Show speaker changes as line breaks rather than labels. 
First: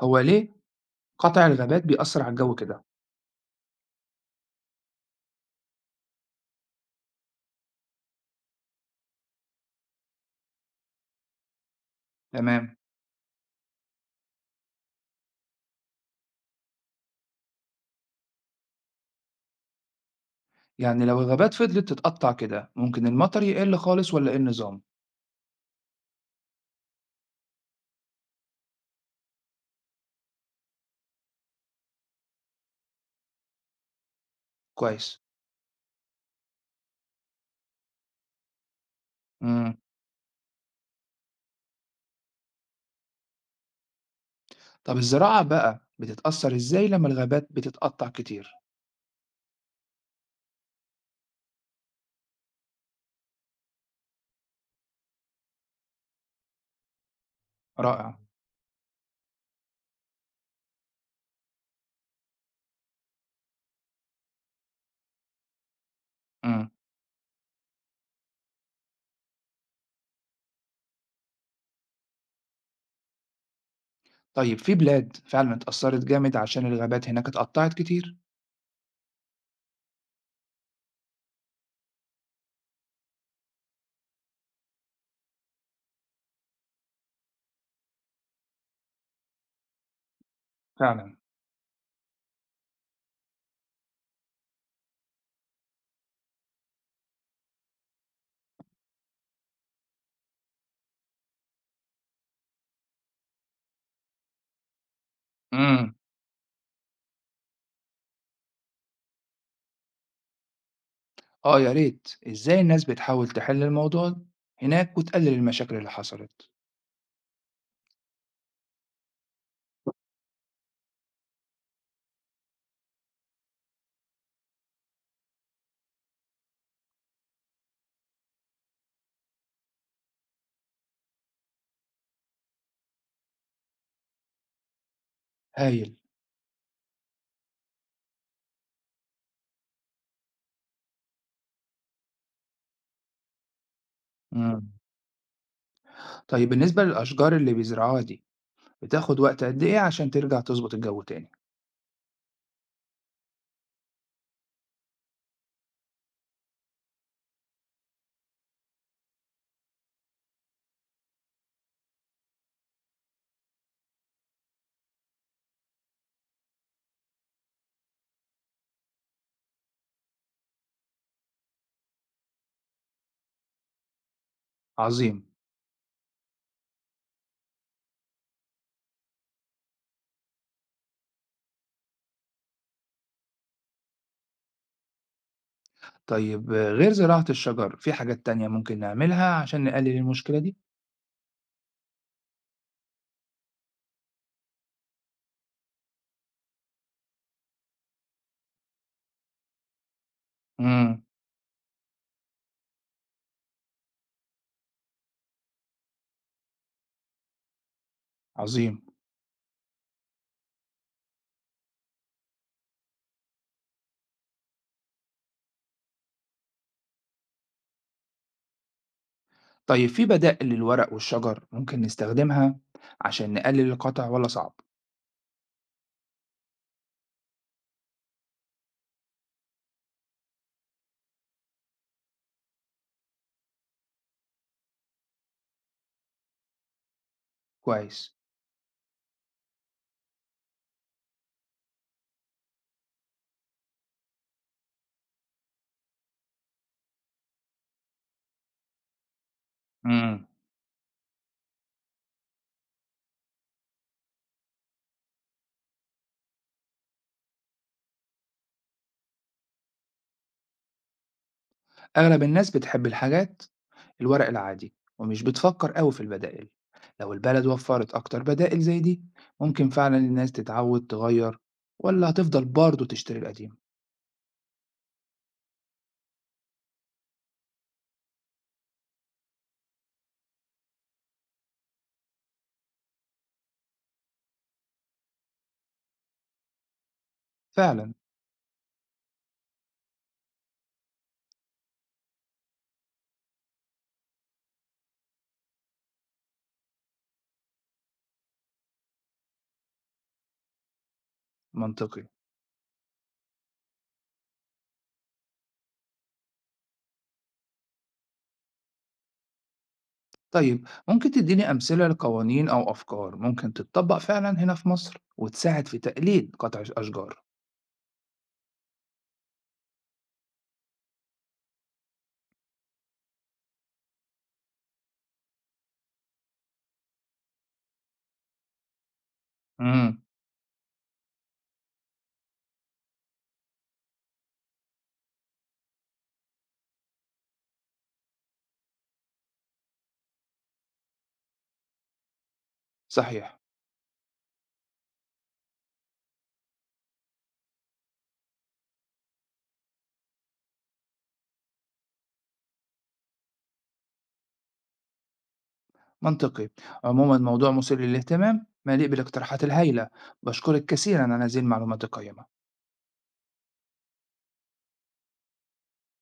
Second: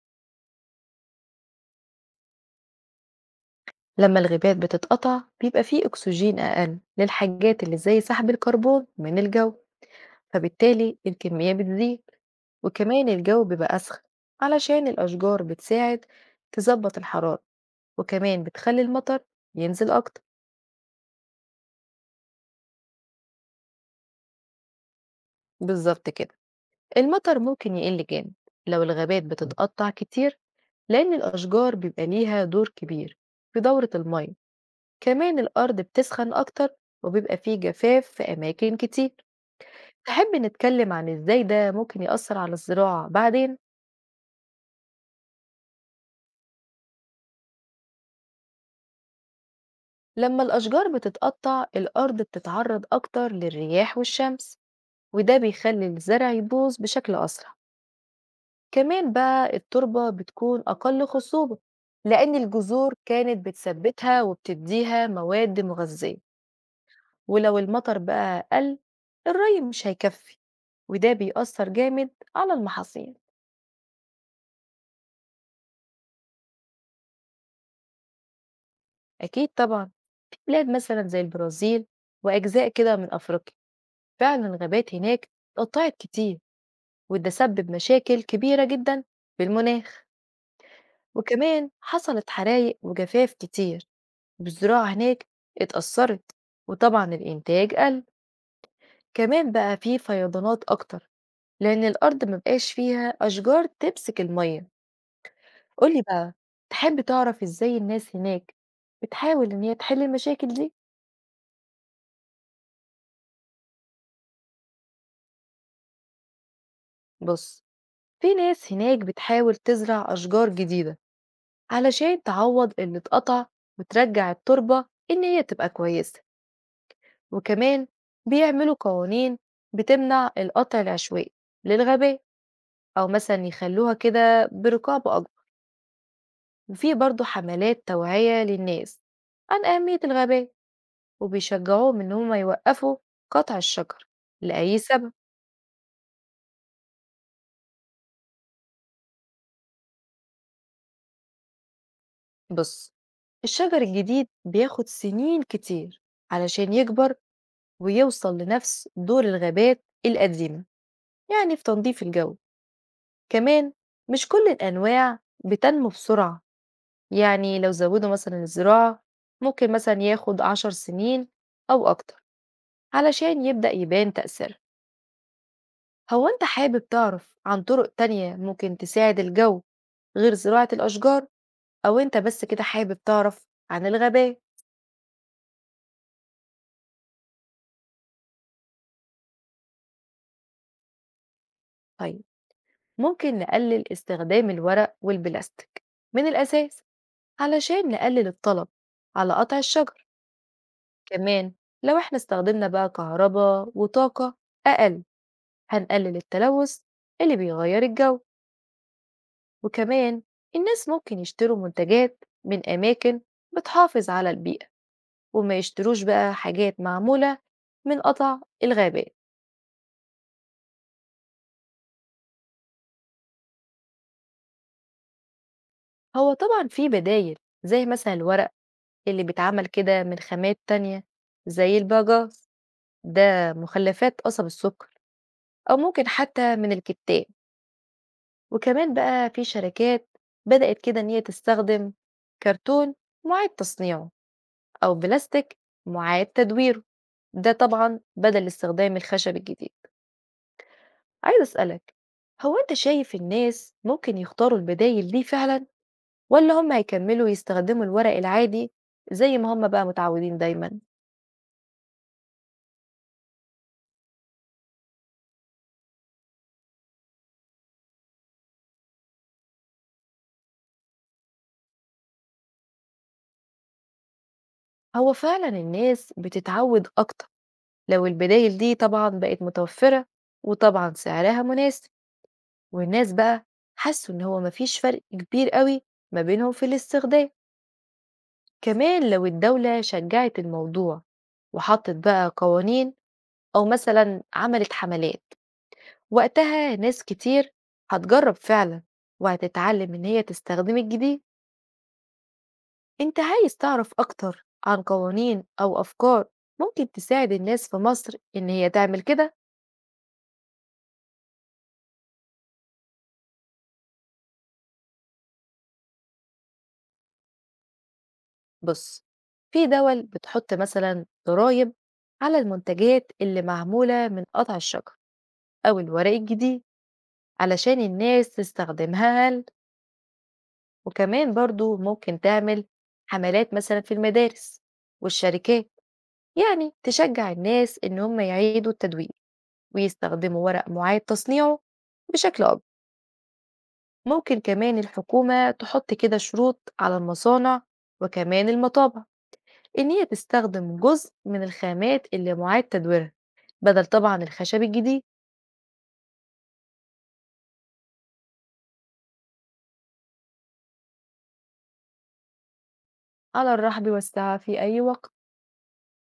هو ليه قطع الغابات بيأثر على الجو كده؟
لما الغابات بتتقطع بيبقى فيه أكسجين أقل للحاجات اللي زي سحب الكربون من الجو، فبالتالي الكمية بتزيد.
تمام.
وكمان الجو بيبقى أسخن علشان الأشجار بتساعد تظبط الحرارة، وكمان بتخلي المطر ينزل أكتر.
يعني لو الغابات فضلت تتقطع كده ممكن المطر يقل خالص ولا ايه النظام؟
بالظبط كده، المطر ممكن يقل جامد لو الغابات بتتقطع كتير، لأن الأشجار بيبقى ليها دور كبير في دورة المية.
كويس.
كمان الأرض بتسخن أكتر وبيبقى فيه جفاف في أماكن كتير.
امم
تحب نتكلم عن إزاي ده ممكن يأثر على الزراعة بعدين؟
طب الزراعة بقى بتتأثر ازاي لما الغابات بتتقطع كتير؟
لما الأشجار بتتقطع الأرض بتتعرض أكتر للرياح والشمس، وده بيخلي الزرع يبوظ بشكل أسرع.
رائع.
كمان بقى التربة بتكون أقل خصوبة، لأن الجذور كانت بتثبتها وبتديها مواد مغذية.
امم
ولو المطر بقى قل، الري مش هيكفي، وده بيأثر جامد على المحاصيل.
طيب في بلاد فعلا اتأثرت جامد عشان الغابات هناك اتقطعت كتير؟
أكيد طبعا، في بلاد مثلا زي البرازيل وأجزاء كده من أفريقيا فعلا الغابات هناك اتقطعت كتير، وده سبب مشاكل كبيرة جدا في المناخ.
فعلا.
وكمان حصلت حرايق وجفاف كتير، والزراعة هناك اتأثرت، وطبعا الإنتاج قل. كمان بقى فيه فيضانات أكتر، لأن الأرض مبقاش فيها أشجار تمسك المية.
امم
قولي بقى، تحب تعرف إزاي الناس هناك بتحاول إن هي تحل المشاكل دي؟
اه يا ريت ازاي الناس بتحاول تحل الموضوع هناك وتقلل المشاكل اللي حصلت.
بص، في ناس هناك بتحاول تزرع أشجار جديدة علشان تعوض اللي اتقطع، وترجع التربة إن هي تبقى كويسة. وكمان بيعملوا قوانين بتمنع القطع العشوائي للغابات، أو مثلا يخلوها كده برقابة أكبر.
هايل.
وفي برضو حملات توعية للناس عن أهمية الغابات، وبيشجعوهم إن هما يوقفوا قطع الشجر
امم
لأي سبب.
طيب بالنسبة للأشجار اللي بيزرعوها دي بتاخد وقت قد إيه عشان ترجع تضبط الجو تاني؟
بص، الشجر الجديد بياخد سنين كتير علشان يكبر ويوصل لنفس دور الغابات القديمة، يعني في تنظيف الجو. كمان مش كل الأنواع بتنمو بسرعة، يعني لو زودوا مثلا الزراعة ممكن مثلا ياخد 10 سنين أو أكتر علشان يبدأ يبان تأثير.
عظيم.
هو أنت حابب تعرف عن طرق تانية ممكن تساعد الجو غير زراعة الأشجار، أو أنت بس كده حابب تعرف عن الغابات؟
طيب آه، غير زراعة الشجر في حاجات تانية ممكن نعملها عشان نقلل المشكلة دي؟
طيب، ممكن نقلل استخدام الورق والبلاستيك من الأساس علشان نقلل الطلب على قطع الشجر.
امم
كمان لو احنا استخدمنا بقى كهرباء وطاقة أقل، هنقلل التلوث اللي بيغير الجو.
عظيم.
وكمان الناس ممكن يشتروا منتجات من أماكن بتحافظ على البيئة، وما يشتروش بقى حاجات معمولة من قطع الغابات.
طيب في بدائل للورق والشجر ممكن نستخدمها عشان نقلل القطع ولا صعب؟
هو طبعا في بدايل زي مثلا الورق اللي بيتعمل كده من خامات تانية زي الباجاس، ده مخلفات قصب السكر، أو ممكن حتى من الكتان.
كويس.
وكمان بقى في شركات بدأت كده إن هي تستخدم كرتون معاد تصنيعه، أو بلاستيك معاد تدويره، ده طبعا بدل استخدام الخشب الجديد.
امم
عايز أسألك، هو أنت شايف الناس ممكن يختاروا البدايل دي فعلا، ولا هم هيكملوا يستخدموا الورق العادي زي ما هم بقى متعودين دايما؟
أغلب الناس بتحب الحاجات الورق العادي ومش بتفكر قوي في البدائل. لو البلد وفرت أكتر بدائل زي دي ممكن فعلا الناس تتعود تغير ولا هتفضل برضه تشتري القديم؟
هو فعلا الناس بتتعود أكتر لو البدايل دي طبعا بقت متوفرة، وطبعا سعرها مناسب، والناس بقى حسوا إن هو مفيش فرق كبير قوي ما بينهم في الاستخدام.
فعلا.
كمان لو الدولة شجعت الموضوع وحطت بقى قوانين، أو مثلا عملت حملات، وقتها ناس كتير هتجرب فعلا، وهتتعلم إن هي تستخدم الجديد.
منطقي.
أنت عايز تعرف أكتر عن قوانين أو أفكار ممكن تساعد الناس في مصر إن هي تعمل كده؟
طيب ممكن تديني أمثلة لقوانين أو أفكار ممكن تتطبق فعلا هنا في مصر وتساعد في تقليل قطع الأشجار؟
بص، في دول بتحط مثلا ضرايب على المنتجات اللي معمولة من قطع الشجر أو الورق الجديد، علشان الناس تستخدمها أقل.
امم
وكمان برضو ممكن تعمل حملات مثلا في المدارس والشركات، يعني تشجع الناس إن هم يعيدوا التدوير، ويستخدموا ورق معاد تصنيعه بشكل أكبر.
صحيح.
ممكن كمان الحكومة تحط كده شروط على المصانع وكمان المطابع إن هي تستخدم جزء من الخامات اللي معاد تدويرها، بدل طبعا الخشب الجديد.
منطقي. عموما موضوع مثير للاهتمام مليء بالاقتراحات الهائلة. بشكرك كثيرا على هذه المعلومات القيمة.
على الرحب والسعة في أي وقت.